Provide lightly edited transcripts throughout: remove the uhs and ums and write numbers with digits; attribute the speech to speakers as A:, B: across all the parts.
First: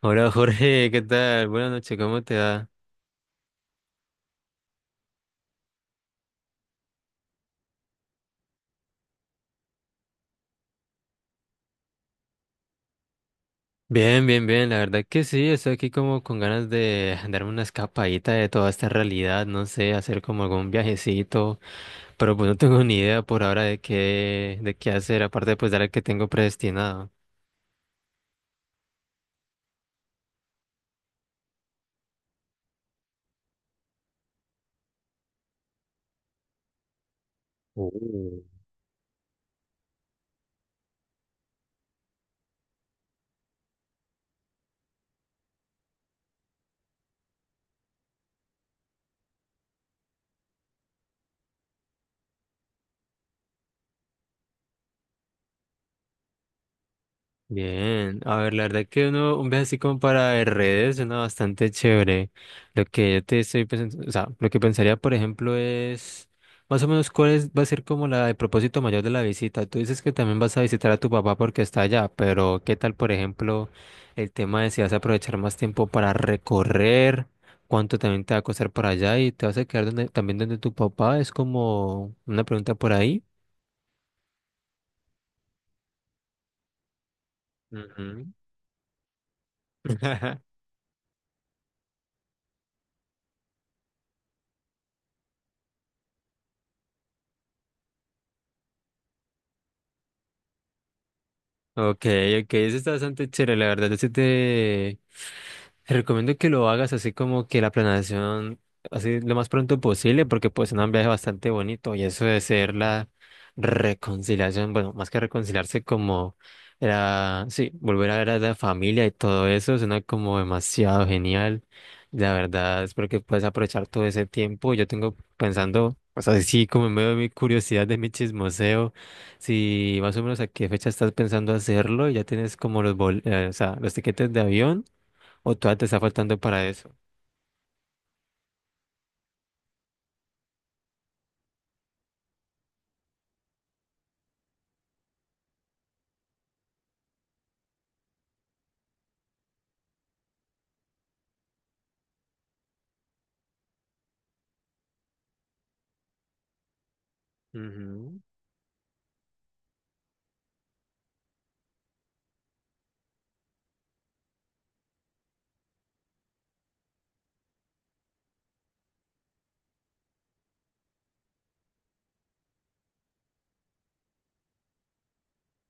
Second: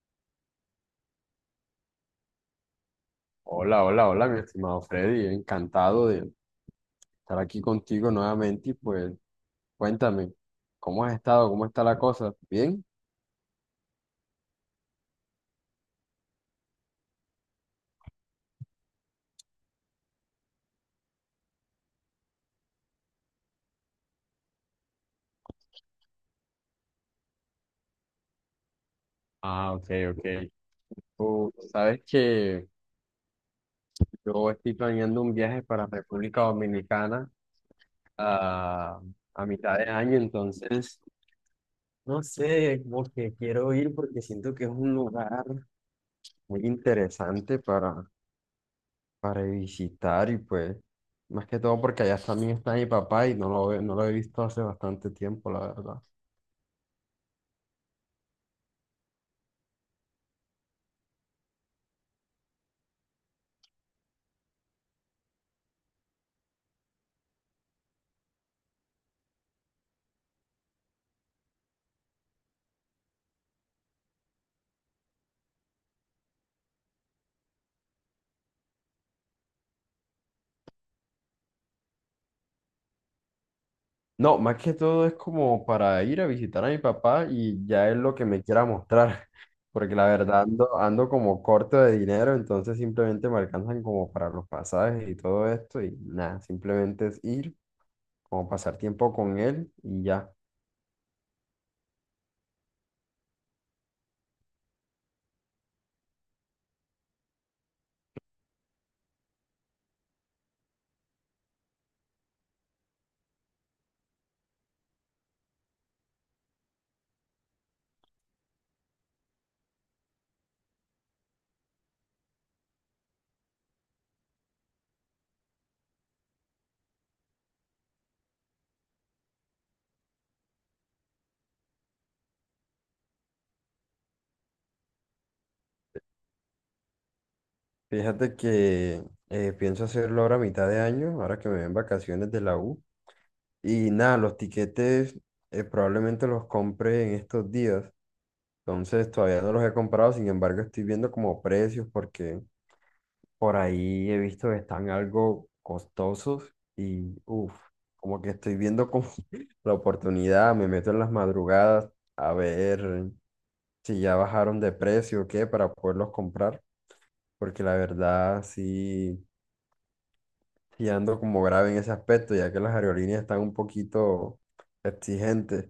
A: Hola Jorge, ¿qué tal? Buenas noches, ¿cómo te va?
B: Hola, hola, hola, mi estimado Freddy. Encantado de estar aquí contigo nuevamente y pues cuéntame, ¿cómo has estado? ¿Cómo está la cosa? ¿Bien?
A: Bien, bien, bien, la verdad que sí, estoy aquí como con ganas de darme una escapadita de toda esta realidad, no sé, hacer como algún viajecito, pero pues no tengo ni idea por ahora de qué hacer, aparte pues de la que tengo predestinado.
B: Ah, ok, ok. Tú sabes que yo estoy planeando un viaje para República Dominicana a, a mitad de año, entonces no sé, como que quiero ir porque siento que es un lugar muy interesante para visitar y pues, más que todo porque allá también está mi papá y no lo he visto hace bastante tiempo, la verdad.
A: Bien, a ver, la verdad que uno, un viaje así como para redes suena bastante chévere. Lo que yo te estoy pensando, o sea, lo que pensaría, por ejemplo, es más o menos va a ser como la, el propósito mayor de la visita. Tú dices que también vas a visitar a tu papá porque está allá, pero ¿qué tal, por ejemplo, el tema de si vas a aprovechar más tiempo para recorrer? ¿Cuánto también te va a costar por allá? ¿Y te vas a quedar donde, también donde tu papá? Es como una pregunta por ahí.
B: No, más que todo es como para ir a visitar a mi papá y ya es lo que
A: Ujú.
B: me quiera mostrar, porque la verdad ando como corto de dinero, entonces simplemente me alcanzan como para los pasajes y todo esto y nada, simplemente es ir, como pasar tiempo con él y ya.
A: Ok, ok, eso está bastante chévere, la verdad. Te recomiendo que lo hagas así como que la planeación, así lo más pronto posible, porque pues es un viaje bastante bonito y eso de ser la reconciliación, bueno, más que reconciliarse como era, sí, volver a ver a la familia y todo eso, suena como demasiado genial. La verdad, espero que puedas aprovechar todo ese tiempo. Yo tengo pensando, pues así como en medio de mi curiosidad, de mi chismoseo. Si más o menos a qué fecha estás pensando hacerlo, y ya tienes como o sea, los tiquetes de avión o todavía te está faltando para eso.
B: Fíjate que pienso hacerlo ahora a mitad de año, ahora que me ven vacaciones de la U. Y nada, los tiquetes probablemente los compre en estos días. Entonces todavía no los he comprado, sin embargo estoy viendo como precios porque por ahí he visto que están algo costosos y
A: Ujú.
B: como que estoy viendo como la oportunidad, me meto en las madrugadas a ver si ya bajaron de precio o qué para poderlos comprar, porque la verdad sí, sí ando como grave en ese aspecto, ya que las aerolíneas están un poquito exigentes.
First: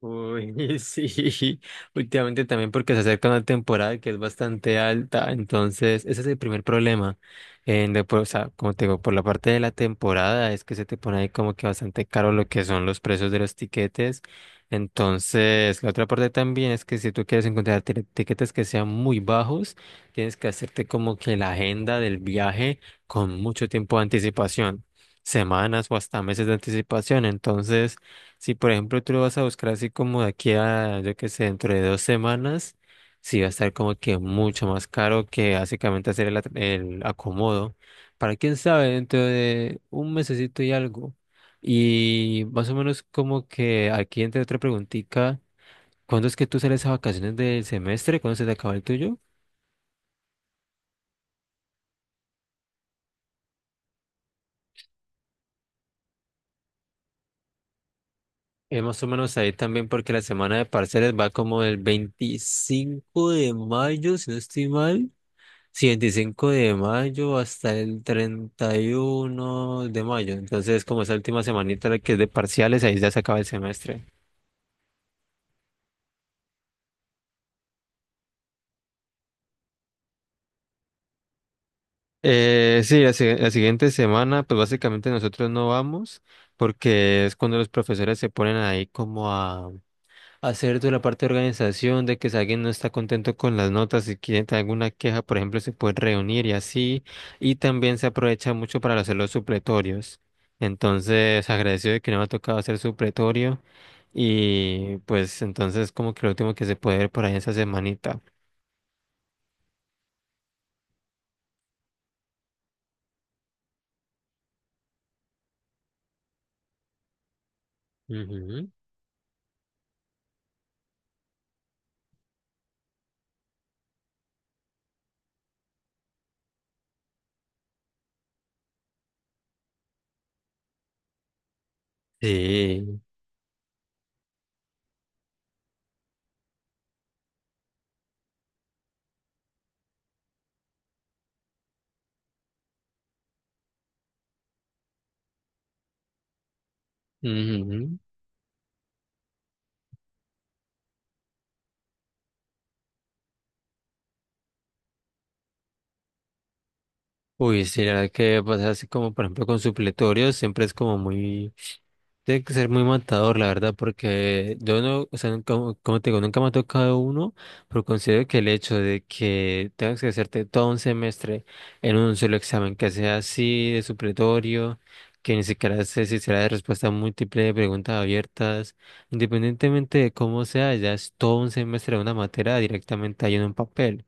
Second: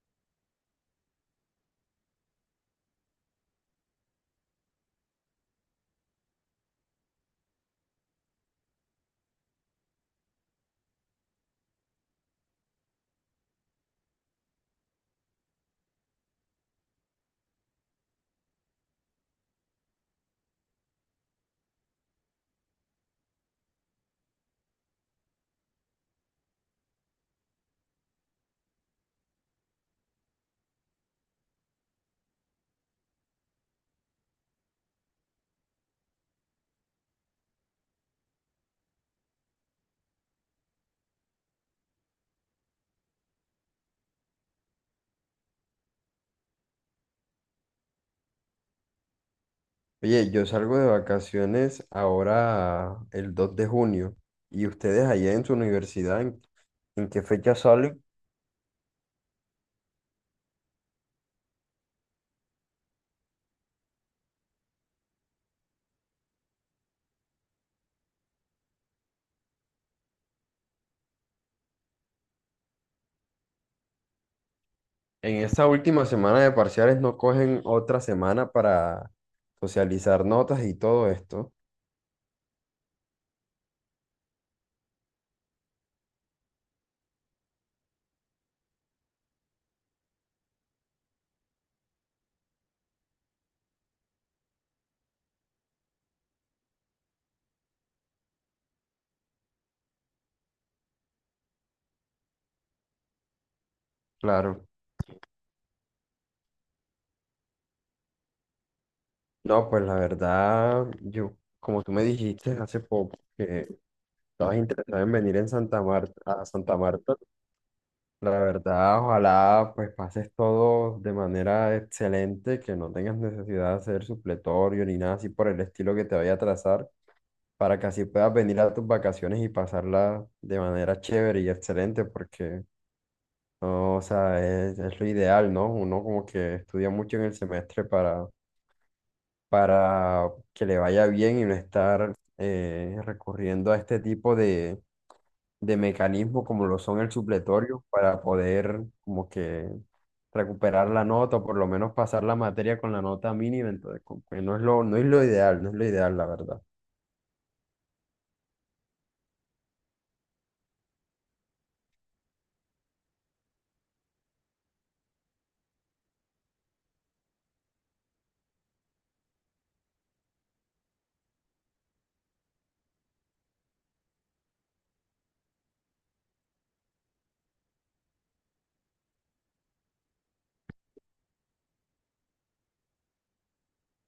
A: Uy, sí, últimamente también porque se acerca una temporada que es bastante alta, entonces ese es el primer problema. O sea, como te digo, por la parte de la temporada es que se te pone ahí como que bastante caro lo que son los precios de los tiquetes. Entonces, la otra parte también es que si tú quieres encontrar tiquetes que sean muy bajos, tienes que hacerte como que la agenda del viaje con mucho tiempo de anticipación, semanas o hasta meses de anticipación. Entonces, si por ejemplo tú lo vas a buscar así como de aquí a, yo qué sé, dentro de dos semanas, sí va a estar como que mucho más caro que básicamente hacer el acomodo. Para quién sabe, dentro de un mesecito y algo. Y más o menos como que aquí entre otra preguntita, ¿cuándo es que tú sales a vacaciones del semestre? ¿Cuándo se te acaba el tuyo?
B: Oye, yo salgo de vacaciones ahora el 2 de junio y ustedes allá en su universidad, ¿en qué fecha salen?
A: Es más o menos ahí también porque la semana de parciales va como del 25 de mayo, si no estoy mal. Sí, 25 de mayo hasta el 31 de mayo. Entonces, como esa última semanita la que es de parciales, ahí ya se acaba el semestre.
B: En esta última semana de parciales no cogen otra semana para socializar notas y todo esto.
A: Sí, la, si- la siguiente semana, pues básicamente nosotros no vamos porque es cuando los profesores se ponen ahí como a, hacer toda la parte de organización, de que si alguien no está contento con las notas y quiere tener alguna queja, por ejemplo, se puede reunir y así. Y también se aprovecha mucho para hacer los supletorios. Entonces, agradecido de que no me ha tocado hacer supletorio.
B: Claro.
A: Y pues entonces como que lo último que se puede ver por ahí esa semanita.
B: No, pues la verdad, yo, como tú me dijiste hace poco que estabas interesado en venir en Santa Marta, a Santa Marta. La
A: Ujú.
B: verdad, ojalá pues pases todo de manera excelente, que no tengas necesidad de hacer supletorio ni nada así por el estilo que te vaya a trazar, para que así puedas venir a tus vacaciones y pasarla de manera chévere y excelente, porque
A: Sí.
B: no, o sea, es lo ideal, ¿no? Uno como que estudia mucho en el semestre para que le vaya bien y no estar recurriendo a este tipo de mecanismos como lo son el supletorio
A: Ujú.
B: para poder como que recuperar la nota o por lo menos pasar la materia con la nota mínima, entonces como que no es lo ideal, no es lo ideal, la verdad.
A: Uy, sí, la verdad que pasa así como por ejemplo con supletorios, siempre es como muy. Tiene que ser muy matador, la verdad, porque yo no, o sea, como te digo, nunca me ha tocado uno, pero considero que el hecho de que tengas que hacerte todo un semestre en un solo examen, que sea así de supletorio, que ni siquiera sé si será de respuesta múltiple, de preguntas abiertas, independientemente de cómo sea, ya es todo un semestre de una materia directamente ahí en un papel,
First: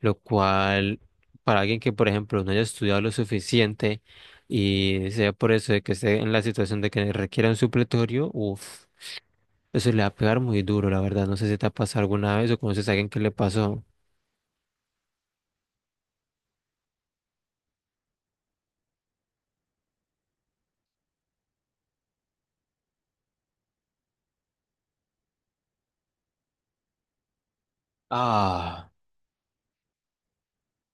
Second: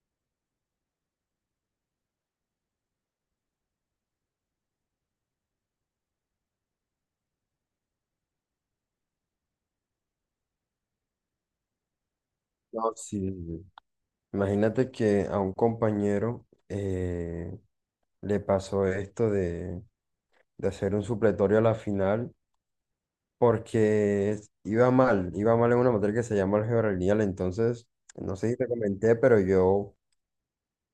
A: lo cual, para alguien que, por ejemplo, no haya estudiado lo suficiente y sea por eso de que esté en la situación de que requiera un supletorio, uff, eso le va a pegar muy duro, la verdad. No sé si te ha pasado alguna vez o conoces a
B: No,
A: alguien
B: sí.
A: que le
B: Sí.
A: pasó.
B: Imagínate que a un compañero le pasó esto de hacer un supletorio a la final porque iba mal en una materia que se llama álgebra lineal, entonces, no sé si te
A: Ah,
B: comenté, pero yo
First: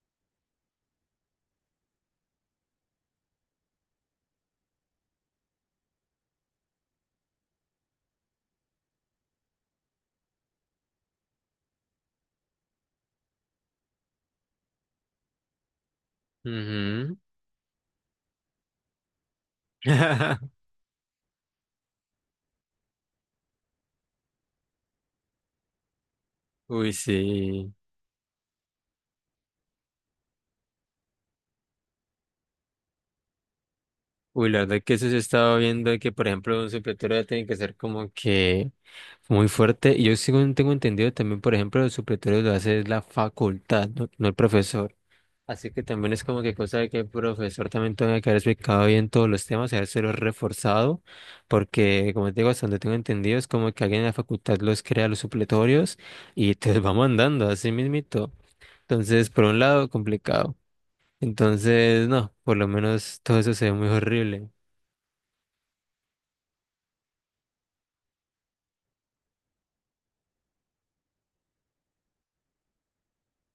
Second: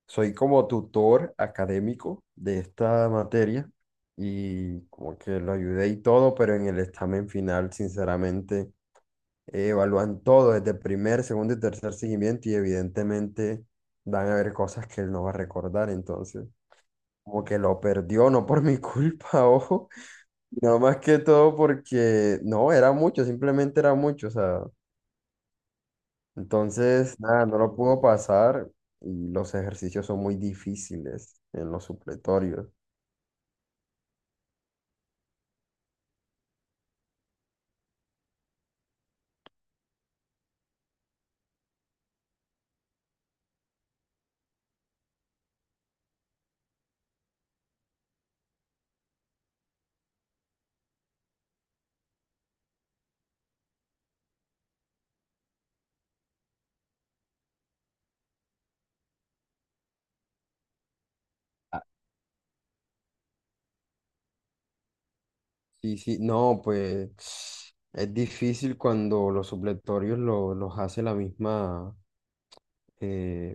B: soy como tutor académico de esta materia y como que lo ayudé y todo, pero en el examen final, sinceramente, evalúan todo desde el primer, segundo y tercer seguimiento y evidentemente van a haber cosas que él no va a recordar, entonces
A: ujú.
B: como que lo perdió, no por mi culpa, ojo, no más que todo porque no, era mucho, simplemente era mucho, o sea,
A: Uy,
B: entonces nada, no
A: sí.
B: lo pudo pasar y los ejercicios son muy difíciles en los supletorios.
A: Uy, la verdad que eso se estaba viendo de que, por ejemplo, un supletorio ya tiene que ser como que muy fuerte. Y yo según tengo entendido también, por ejemplo, el supletorio lo hace es la facultad, no, no el profesor. Así que también es como que cosa de que el profesor también tenga que haber explicado bien todos los temas, habérselo reforzado, porque como te digo, hasta donde tengo entendido, es como que alguien en la facultad los crea los supletorios y te los va mandando así mismito. Entonces, por un lado, complicado.
B: Ah,
A: Entonces, no, por lo menos todo eso se ve muy horrible.
B: sí, sí, no, pues es difícil cuando los hace la misma eh,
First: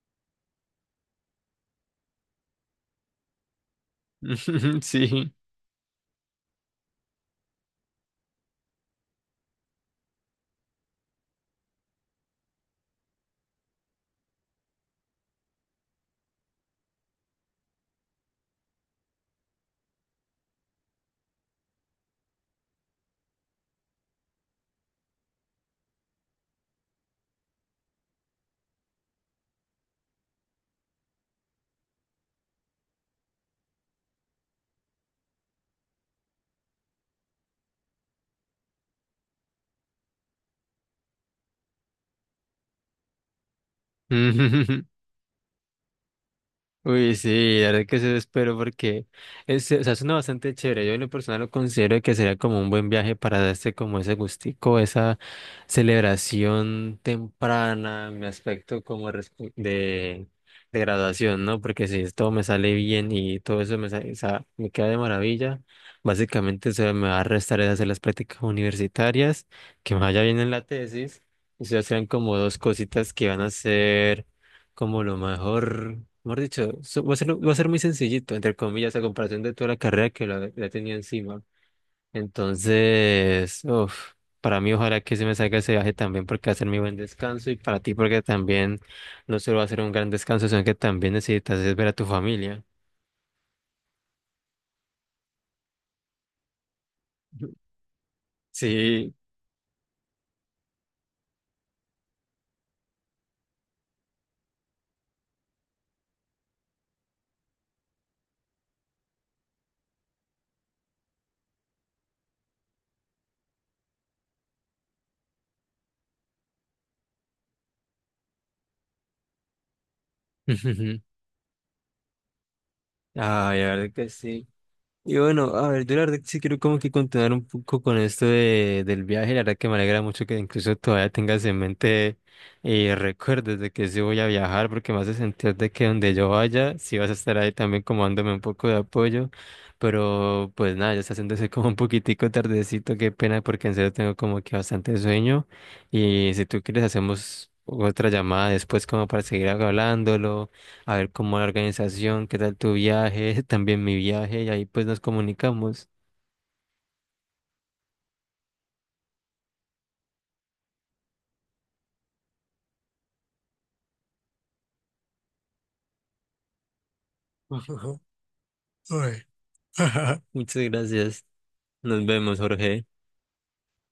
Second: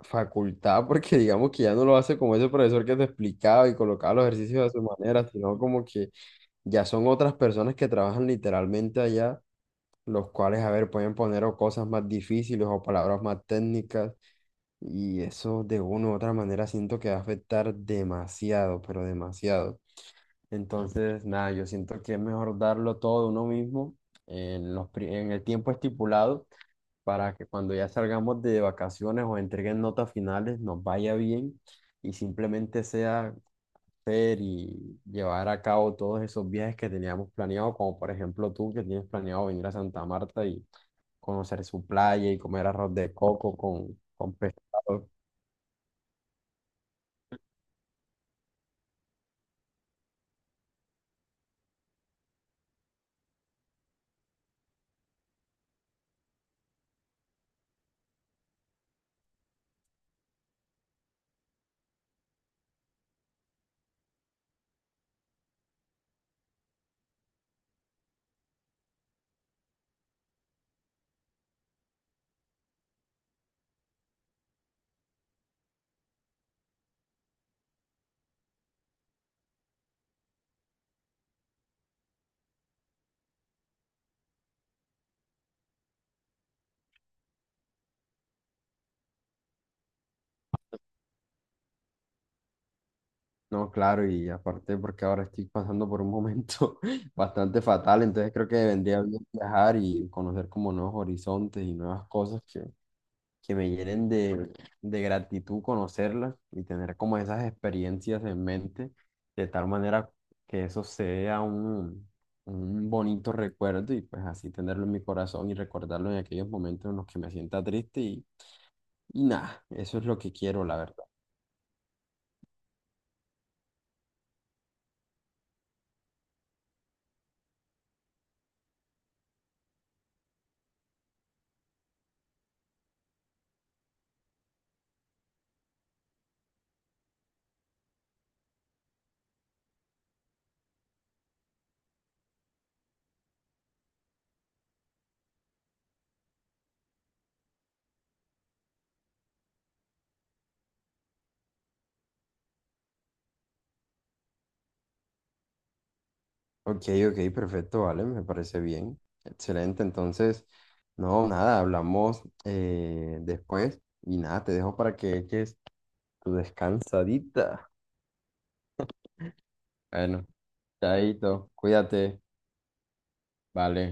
B: facultad, porque digamos que ya no lo hace como ese profesor que te explicaba y colocaba los ejercicios de su manera,
A: Sí.
B: sino como que ya son otras personas que trabajan literalmente allá, los cuales, a ver, pueden poner o cosas más difíciles o palabras más técnicas, y eso de una u otra manera siento que va a afectar demasiado, pero demasiado. Entonces, nada, yo siento que es mejor darlo todo de uno mismo en en el tiempo estipulado para que cuando ya salgamos de vacaciones o entreguen notas finales nos vaya bien y simplemente sea hacer y llevar a cabo todos esos viajes que teníamos planeado, como por ejemplo tú que tienes planeado venir a Santa Marta y conocer su playa y comer arroz de coco con pescado.
A: Uy, sí, la verdad que eso espero porque es, o sea, suena bastante chévere. Yo en lo personal lo considero que sería como un buen viaje para darse como ese gustico, esa celebración temprana, mi aspecto como de graduación, ¿no? Porque si todo me sale bien y todo eso o sea, me queda de maravilla, básicamente se me va a restar es hacer las prácticas universitarias, que me vaya bien en la tesis, y se serán como dos cositas que van a ser como lo mejor, mejor dicho, va a ser muy sencillito, entre comillas, a comparación de toda la carrera que la tenía encima. Entonces, uf, para mí ojalá que se me salga ese viaje también porque va a ser mi buen descanso y para ti porque también no solo va a ser un gran descanso, sino que también necesitas es ver a tu familia.
B: No, claro, y aparte porque ahora estoy pasando por un momento bastante fatal, entonces creo que vendría
A: Sí.
B: bien viajar y conocer como nuevos horizontes y nuevas cosas que me llenen de gratitud conocerlas y tener como esas experiencias en mente, de tal manera que eso sea un bonito recuerdo y pues así tenerlo en mi corazón y recordarlo en aquellos momentos en los que me sienta triste y nada, eso es lo que quiero, la verdad.
A: Ay, la verdad que sí. Y bueno, a ver, yo la verdad que sí quiero como que continuar un poco con esto del viaje, la verdad que me alegra mucho que incluso todavía tengas en mente recuerdos de que sí voy a viajar, porque me hace sentir de que donde yo vaya, sí vas a estar ahí también como dándome un poco de apoyo, pero pues nada, ya está haciéndose como un poquitico tardecito, qué pena, porque en serio tengo como que bastante sueño, y si tú quieres hacemos otra llamada después como para seguir hablándolo a ver cómo la organización, qué tal tu viaje, también mi viaje, y ahí pues nos comunicamos.
B: Ok, ok, perfecto, vale, me parece bien. Excelente, entonces, no, nada, hablamos después y nada, te dejo para que eches tu descansadita.
A: Ujú. Uy.
B: Bueno,
A: Muchas gracias.
B: chaito,
A: Nos
B: cuídate,
A: vemos, Jorge.
B: vale.